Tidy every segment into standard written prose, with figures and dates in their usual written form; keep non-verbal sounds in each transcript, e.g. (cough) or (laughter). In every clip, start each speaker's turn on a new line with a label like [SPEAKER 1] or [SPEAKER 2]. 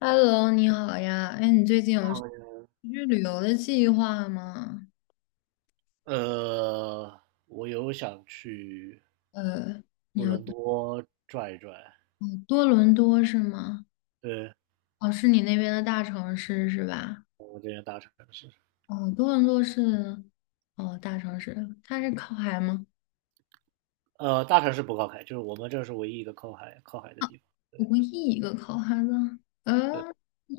[SPEAKER 1] Hello，你好呀，哎，你最近有去旅游的计划吗？
[SPEAKER 2] 呃，我有想去多伦
[SPEAKER 1] 呃，你有
[SPEAKER 2] 多转一转，
[SPEAKER 1] 多伦多是吗？
[SPEAKER 2] 对，
[SPEAKER 1] 哦，是你那边的大城市是吧？
[SPEAKER 2] 我这边大城市，
[SPEAKER 1] 哦，多伦多是哦大城市，它是靠海吗？
[SPEAKER 2] 大城市不靠海，就是我们这是唯一一个靠海的地方。
[SPEAKER 1] 我唯一一个靠海的，嗯，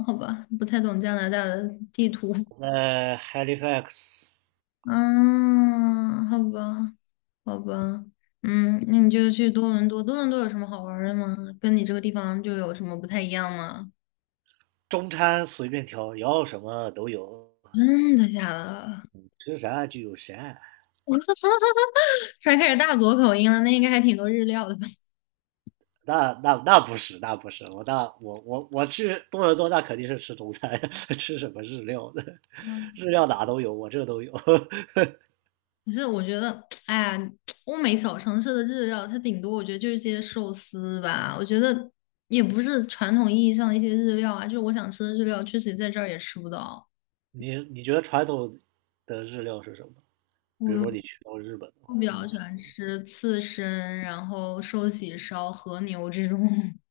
[SPEAKER 1] 好吧，不太懂加拿大的地图。
[SPEAKER 2] 我在 Halifax
[SPEAKER 1] 嗯，好吧，好吧，嗯，那你就去多伦多。多伦多有什么好玩儿的吗？跟你这个地方就有什么不太一样吗？
[SPEAKER 2] 中餐随便挑，要什么都有，
[SPEAKER 1] 真的假的？
[SPEAKER 2] 吃啥就有啥。
[SPEAKER 1] 我 (laughs) 突然开始大佐口音了，那应该还挺多日料的吧？
[SPEAKER 2] 那不是，我去多伦多，那肯定是吃中餐，(laughs) 吃什么日料的，
[SPEAKER 1] 嗯，
[SPEAKER 2] 日料哪都有，我这都有。
[SPEAKER 1] (laughs) 可是我觉得，哎呀，欧美小城市的日料，它顶多我觉得就是些寿司吧。我觉得也不是传统意义上的一些日料啊，就是我想吃的日料，确实在这儿也吃不到。
[SPEAKER 2] (laughs) 你觉得传统的日料是什么？比如说你
[SPEAKER 1] 我
[SPEAKER 2] 去到日本的
[SPEAKER 1] 我
[SPEAKER 2] 话，
[SPEAKER 1] 比较喜欢吃刺身，然后寿喜烧、和牛这种。(laughs)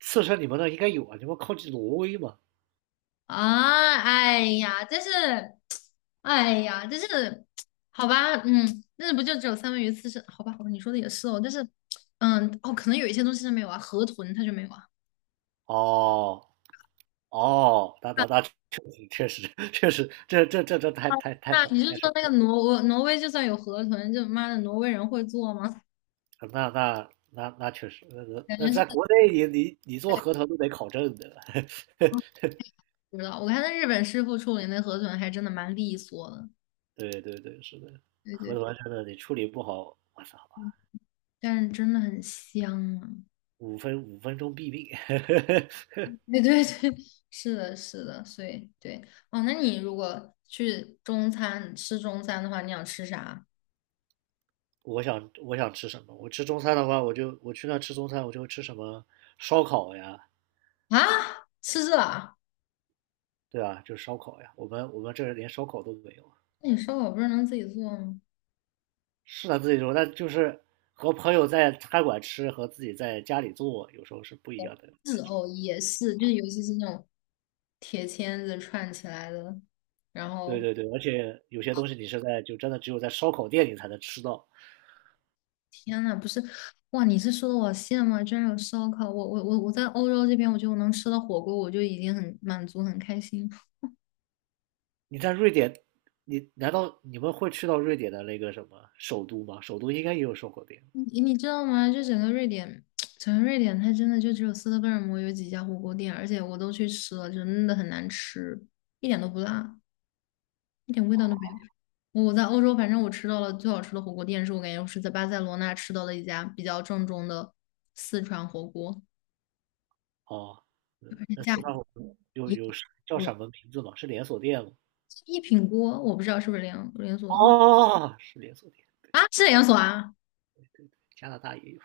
[SPEAKER 2] 刺身你们那应该有啊，你们靠近挪威嘛？
[SPEAKER 1] 啊，哎呀，真是，哎呀，真是，好吧，嗯，那不就只有三文鱼刺身？好吧，好吧，你说的也是哦，但是，嗯，哦，可能有一些东西它没有啊，河豚它就没有啊。
[SPEAKER 2] 哦哦，那确实，这太太太
[SPEAKER 1] 那
[SPEAKER 2] 少
[SPEAKER 1] 你就
[SPEAKER 2] 太少
[SPEAKER 1] 说那个
[SPEAKER 2] 了，
[SPEAKER 1] 挪威，挪威就算有河豚，就妈的挪威人会做吗？
[SPEAKER 2] 那确实，那那
[SPEAKER 1] 感
[SPEAKER 2] 那
[SPEAKER 1] 觉是，
[SPEAKER 2] 在国内你做
[SPEAKER 1] 对，
[SPEAKER 2] 河豚都得考证的，(laughs)
[SPEAKER 1] 啊不知道。我看那日本师傅处理那河豚还真的蛮利索的，
[SPEAKER 2] 对对对，是的，河
[SPEAKER 1] 对
[SPEAKER 2] 豚真的你处理不好，我操，
[SPEAKER 1] 对，对但是真的很香啊。
[SPEAKER 2] 五分钟毙命。(laughs)
[SPEAKER 1] (laughs) 对对对，是的，是的，所以对，哦，那你如果去中餐吃中餐的话，你想吃啥
[SPEAKER 2] 我想吃什么？我吃中餐的话，我去那吃中餐，我就吃什么烧烤呀，
[SPEAKER 1] 啊？吃这啊？
[SPEAKER 2] 对啊，就是烧烤呀。我们这儿连烧烤都没有啊，
[SPEAKER 1] 那你烧烤不是能自己做吗？
[SPEAKER 2] 是他自己做，但就是和朋友在餐馆吃和自己在家里做，有时候是不一样的
[SPEAKER 1] 是
[SPEAKER 2] 感觉。
[SPEAKER 1] 哦，也是，就是尤其是那种铁签子串起来的，然
[SPEAKER 2] 对
[SPEAKER 1] 后
[SPEAKER 2] 对对，而且有些东西你是在就真的只有在烧烤店里才能吃到。
[SPEAKER 1] 天呐，不是，哇，你是说的我羡慕啊，居然有烧烤，我在欧洲这边，我觉得我能吃到火锅，我就已经很满足很开心。
[SPEAKER 2] 你在瑞典，你难道你们会去到瑞典的那个什么首都吗？首都应该也有烧烤店
[SPEAKER 1] 你知道吗？就整个瑞典，(tsk) 整个瑞典，它真的就只有斯德哥尔摩有几家火锅店，而且我都去吃了，真的很难吃，一点都不辣，一点味道都没有。我在欧洲，反正我吃到了最好吃的火锅店，是我感觉我是在巴塞罗那吃到了一家比较正宗的四川火锅，
[SPEAKER 2] 哦。
[SPEAKER 1] 而且
[SPEAKER 2] 那
[SPEAKER 1] 价
[SPEAKER 2] 四川
[SPEAKER 1] 格
[SPEAKER 2] 火锅有
[SPEAKER 1] 也
[SPEAKER 2] 有叫
[SPEAKER 1] 我
[SPEAKER 2] 什么名字吗？是连锁店吗？
[SPEAKER 1] 一品锅，我不知道是不是连锁
[SPEAKER 2] 哦，是连锁店，
[SPEAKER 1] 啊？是连锁啊？
[SPEAKER 2] 加拿大也有。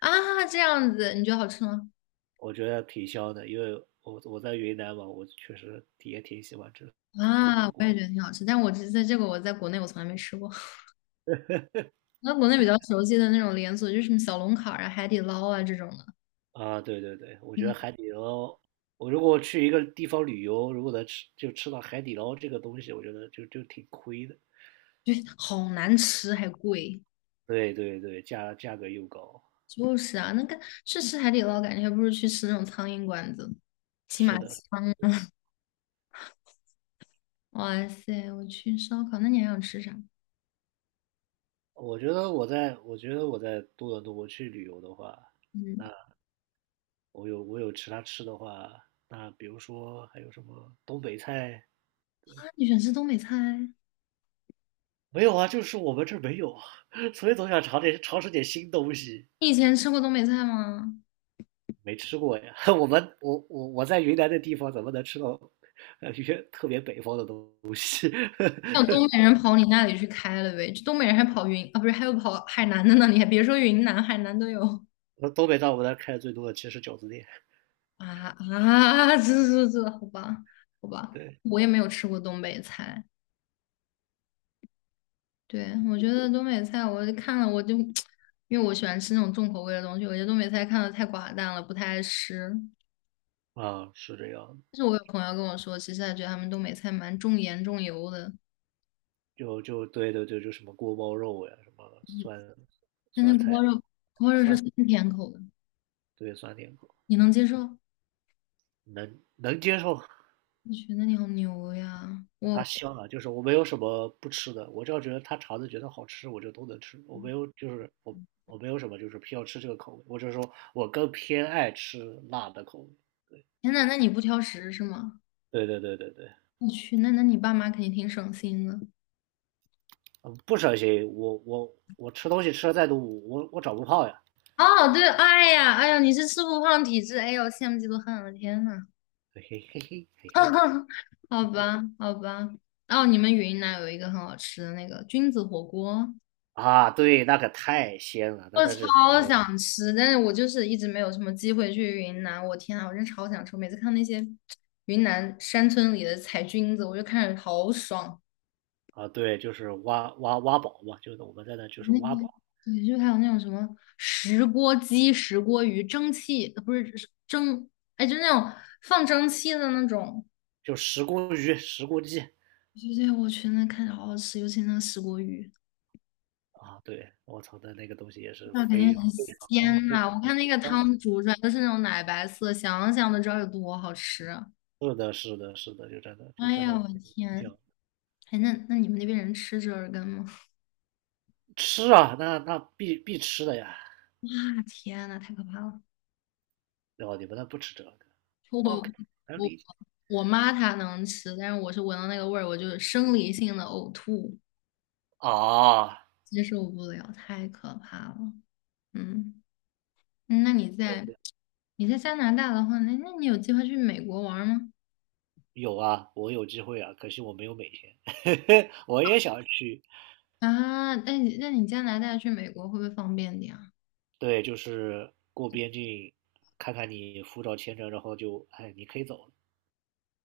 [SPEAKER 1] 啊，这样子你觉得好吃吗？
[SPEAKER 2] 我觉得挺香的，因为我在云南嘛，我确实也挺喜欢吃四川
[SPEAKER 1] 啊，
[SPEAKER 2] 火
[SPEAKER 1] 我也
[SPEAKER 2] 锅
[SPEAKER 1] 觉
[SPEAKER 2] 的。
[SPEAKER 1] 得挺好吃，但我这在这个我在国内我从来没吃过。那国内比较熟悉的那种连锁，就是什么小龙坎儿啊、海底捞啊这种的，
[SPEAKER 2] 啊，对对对，我觉得
[SPEAKER 1] 嗯，
[SPEAKER 2] 海底捞，我如果去一个地方旅游，如果能吃就吃到海底捞这个东西，我觉得就挺亏的。
[SPEAKER 1] 对，好难吃还贵。
[SPEAKER 2] 对对对，价格又高。
[SPEAKER 1] 就是啊，那个去吃海底捞，感觉还不如去吃那种苍蝇馆子，起码
[SPEAKER 2] 是的，
[SPEAKER 1] 香。哇塞，我去烧烤，那你还想吃啥？
[SPEAKER 2] 我觉得我在多伦多我去旅游的话，
[SPEAKER 1] 嗯，
[SPEAKER 2] 我有其他吃的话，那比如说还有什么东北菜？
[SPEAKER 1] 啊，你喜欢吃东北菜？
[SPEAKER 2] 没有啊，就是我们这儿没有啊，(laughs) 所以总想尝试点新东西。
[SPEAKER 1] 你以前吃过东北菜吗？
[SPEAKER 2] 没吃过呀。(laughs) 我们我我我在云南的地方怎么能吃到一些特别北方的东西？
[SPEAKER 1] 还有
[SPEAKER 2] (laughs)
[SPEAKER 1] 东北人跑你那里去开了呗？这东北人还跑云啊，不是，还有跑海南的呢。你还别说云南，海南都有。
[SPEAKER 2] 东北在我们那儿开的最多的其实是饺子店。
[SPEAKER 1] 啊啊，这，好吧，好吧，
[SPEAKER 2] 对，
[SPEAKER 1] 我也没有吃过东北菜。对，我觉得东北菜，我看了我就，因为我喜欢吃那种重口味的东西，我觉得东北菜看的太寡淡了，不太爱吃。
[SPEAKER 2] 啊，是这样。
[SPEAKER 1] 但是我有朋友跟我说，其实他觉得他们东北菜蛮重盐重油的，
[SPEAKER 2] 就对对对，就什么锅包肉呀，什么酸
[SPEAKER 1] 但
[SPEAKER 2] 酸
[SPEAKER 1] 是锅
[SPEAKER 2] 菜
[SPEAKER 1] 包肉，锅包肉是
[SPEAKER 2] 酸，
[SPEAKER 1] 酸甜口的，
[SPEAKER 2] 对酸甜口，
[SPEAKER 1] 你能接受？
[SPEAKER 2] 能接受。
[SPEAKER 1] 我觉得你好牛呀！
[SPEAKER 2] 它香啊，就是我没有什么不吃的，我只要觉得他肠子觉得好吃，我就都能吃。我没有，就是我没有什么就是偏要吃这个口味，我只是说我更偏爱吃辣的口味。
[SPEAKER 1] 天呐，那你不挑食是吗？
[SPEAKER 2] 对对对对对对，
[SPEAKER 1] 我去，那你爸妈肯定挺省心的。
[SPEAKER 2] 嗯，不省心。我吃东西吃的再多，我长不胖呀。(laughs)
[SPEAKER 1] 哦，对，哎呀，哎呀，你是吃不胖体质，哎呦，羡慕嫉妒恨我的天呐，
[SPEAKER 2] 嘿嘿嘿嘿。
[SPEAKER 1] (laughs) 好吧，好吧。哦，你们云南有一个很好吃的那个菌子火锅，
[SPEAKER 2] 啊，对，那可太鲜了，那
[SPEAKER 1] 我
[SPEAKER 2] 那是
[SPEAKER 1] 超想吃，但是我就是一直没有什么机会去云南。我天啊，我真超想吃！我每次看那些云南山村里的采菌子，我就看着好爽。
[SPEAKER 2] 啊，对，就是挖宝嘛，就是我们在那就是
[SPEAKER 1] 那
[SPEAKER 2] 挖宝，
[SPEAKER 1] 对，就还有那种什么石锅鸡、石锅鱼、蒸汽，不是是蒸，哎，就那种放蒸汽的那种。
[SPEAKER 2] 就石锅鱼、石锅鸡，
[SPEAKER 1] 觉得我去那看着好好吃，尤其那个石锅鱼，
[SPEAKER 2] 啊，对，我操的那个东西也是
[SPEAKER 1] 那肯定
[SPEAKER 2] 非
[SPEAKER 1] 很
[SPEAKER 2] 非常
[SPEAKER 1] 鲜
[SPEAKER 2] 非
[SPEAKER 1] 呐、
[SPEAKER 2] 常
[SPEAKER 1] 我
[SPEAKER 2] 的
[SPEAKER 1] 看那个
[SPEAKER 2] 香。
[SPEAKER 1] 汤煮出来都是那种奶白色，想想都知道有多好吃。
[SPEAKER 2] 是的，是的，是的，就真的就
[SPEAKER 1] 哎
[SPEAKER 2] 真
[SPEAKER 1] 呀，
[SPEAKER 2] 的
[SPEAKER 1] 我的天！
[SPEAKER 2] 香。
[SPEAKER 1] 哎，那你们那边人吃折耳根吗？
[SPEAKER 2] 吃啊，那必吃的呀。
[SPEAKER 1] 哇，天呐，太可怕了！
[SPEAKER 2] 哦，你们那不吃这个
[SPEAKER 1] 我
[SPEAKER 2] ？OK，能
[SPEAKER 1] 我
[SPEAKER 2] 理解
[SPEAKER 1] 我妈她能吃，但是我是闻到那个味儿，我就生理性的呕吐，
[SPEAKER 2] 啊。
[SPEAKER 1] 接受不了，太可怕了。嗯，嗯那你在加拿大的话，那你有计划去美国玩儿吗？
[SPEAKER 2] 有啊，我有机会啊，可惜我没有美签。(laughs) 我也想去，
[SPEAKER 1] 啊，那你加拿大去美国会不会方便点啊？
[SPEAKER 2] 对，就是过边境，看看你护照、签证，然后就，哎，你可以走了。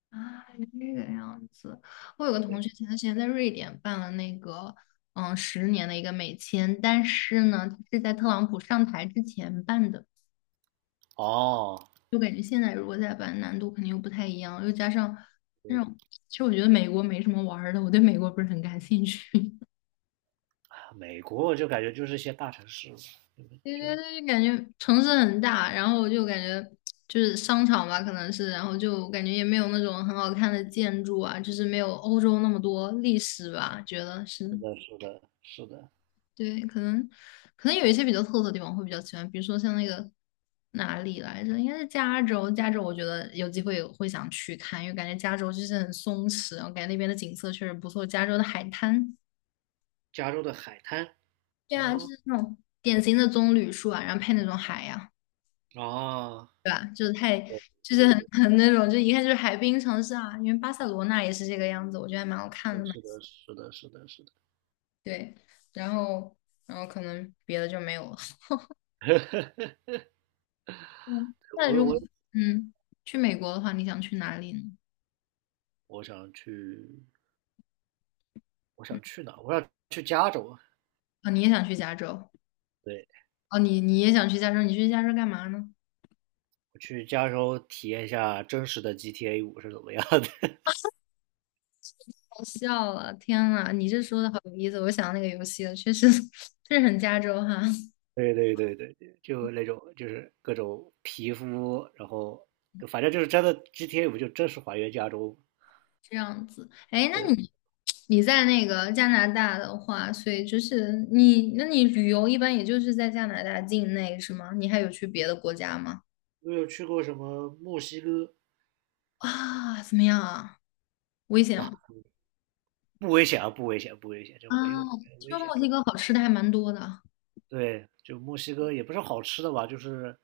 [SPEAKER 1] 啊，这个样子。我有个同学前段时间在瑞典办了那个10年的一个美签，但是呢，他是在特朗普上台之前办的，
[SPEAKER 2] 哦，
[SPEAKER 1] 就感觉现在如果再办，难度肯定又不太一样，又加上那种，其实我觉得美国没什么玩儿的，我对美国不是很感兴趣。
[SPEAKER 2] 美国我就感觉就是一些大城市嘛，你们
[SPEAKER 1] 对
[SPEAKER 2] 就，
[SPEAKER 1] 对
[SPEAKER 2] 是
[SPEAKER 1] 对，就感觉城市很大，然后我就感觉就是商场吧，可能是，然后就感觉也没有那种很好看的建筑啊，就是没有欧洲那么多历史吧，觉得是，
[SPEAKER 2] 的，是的，是的。
[SPEAKER 1] 对，可能有一些比较特色的地方会比较喜欢，比如说像那个哪里来着，应该是加州，加州我觉得有机会会想去看，因为感觉加州就是很松弛，然后感觉那边的景色确实不错，加州的海滩，
[SPEAKER 2] 加州的海滩。
[SPEAKER 1] 对啊，就
[SPEAKER 2] 哦
[SPEAKER 1] 是那种典型的棕榈树啊，然后配那种海呀、
[SPEAKER 2] 哦，
[SPEAKER 1] 就
[SPEAKER 2] 对
[SPEAKER 1] 是
[SPEAKER 2] 对
[SPEAKER 1] 很
[SPEAKER 2] 对，
[SPEAKER 1] (laughs) 很那种，就一看就是海滨城市啊，因为巴塞罗那也是这个样子，我觉得还蛮好看的，嘛。
[SPEAKER 2] 是的，是的，是的，是的。
[SPEAKER 1] 对。然后，然后可能别的就没有了。嗯，那
[SPEAKER 2] 我
[SPEAKER 1] 如果
[SPEAKER 2] 我
[SPEAKER 1] 嗯去美国的话，你想去哪里呢？
[SPEAKER 2] 我想去，我想去哪我想去加州啊。
[SPEAKER 1] 啊、你也想去加州？
[SPEAKER 2] 对，
[SPEAKER 1] 哦，你也想去加州？你去加州干嘛呢？
[SPEAKER 2] 我去加州体验一下真实的 GTA 五是怎么样的。(laughs)
[SPEAKER 1] 好笑了，天呐，你这说的好有意思，我想到那个游戏了，确实 (laughs) 确实很加州哈。
[SPEAKER 2] 对对对对对，就那种就是各种皮肤，然后反正就是真的 GTA 五就真实还原加州。
[SPEAKER 1] 这样子，哎，那你你在那个加拿大的话，所以就是你，那你旅游一般也就是在加拿大境内是吗？你还有去别的国家吗？
[SPEAKER 2] 我有去过什么墨西哥？
[SPEAKER 1] 啊，怎么样啊？危险
[SPEAKER 2] 哇，
[SPEAKER 1] 吗？
[SPEAKER 2] 不危险啊，不危险，不危险，就
[SPEAKER 1] 啊，
[SPEAKER 2] 没有没有危
[SPEAKER 1] 听说
[SPEAKER 2] 险。
[SPEAKER 1] 墨西哥好吃的还蛮多的啊，
[SPEAKER 2] 对，就墨西哥也不是好吃的吧，就是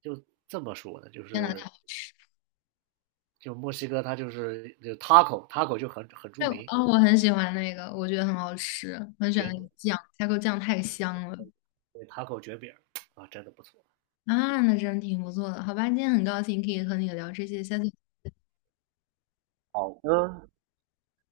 [SPEAKER 2] 就这么说的，就
[SPEAKER 1] 加拿大
[SPEAKER 2] 是
[SPEAKER 1] 好吃。
[SPEAKER 2] 就墨西哥它就是就 taco，taco 就很著
[SPEAKER 1] 对，
[SPEAKER 2] 名，
[SPEAKER 1] 哦，我很喜欢那个，我觉得很好吃，我很喜欢
[SPEAKER 2] 卷
[SPEAKER 1] 那
[SPEAKER 2] 饼，
[SPEAKER 1] 个酱 TA 酱太香了
[SPEAKER 2] 对，taco 卷饼啊，真的不错。
[SPEAKER 1] 啊，那真挺不错的。好吧，今天很高兴可以和你聊这些，下次。
[SPEAKER 2] 好的。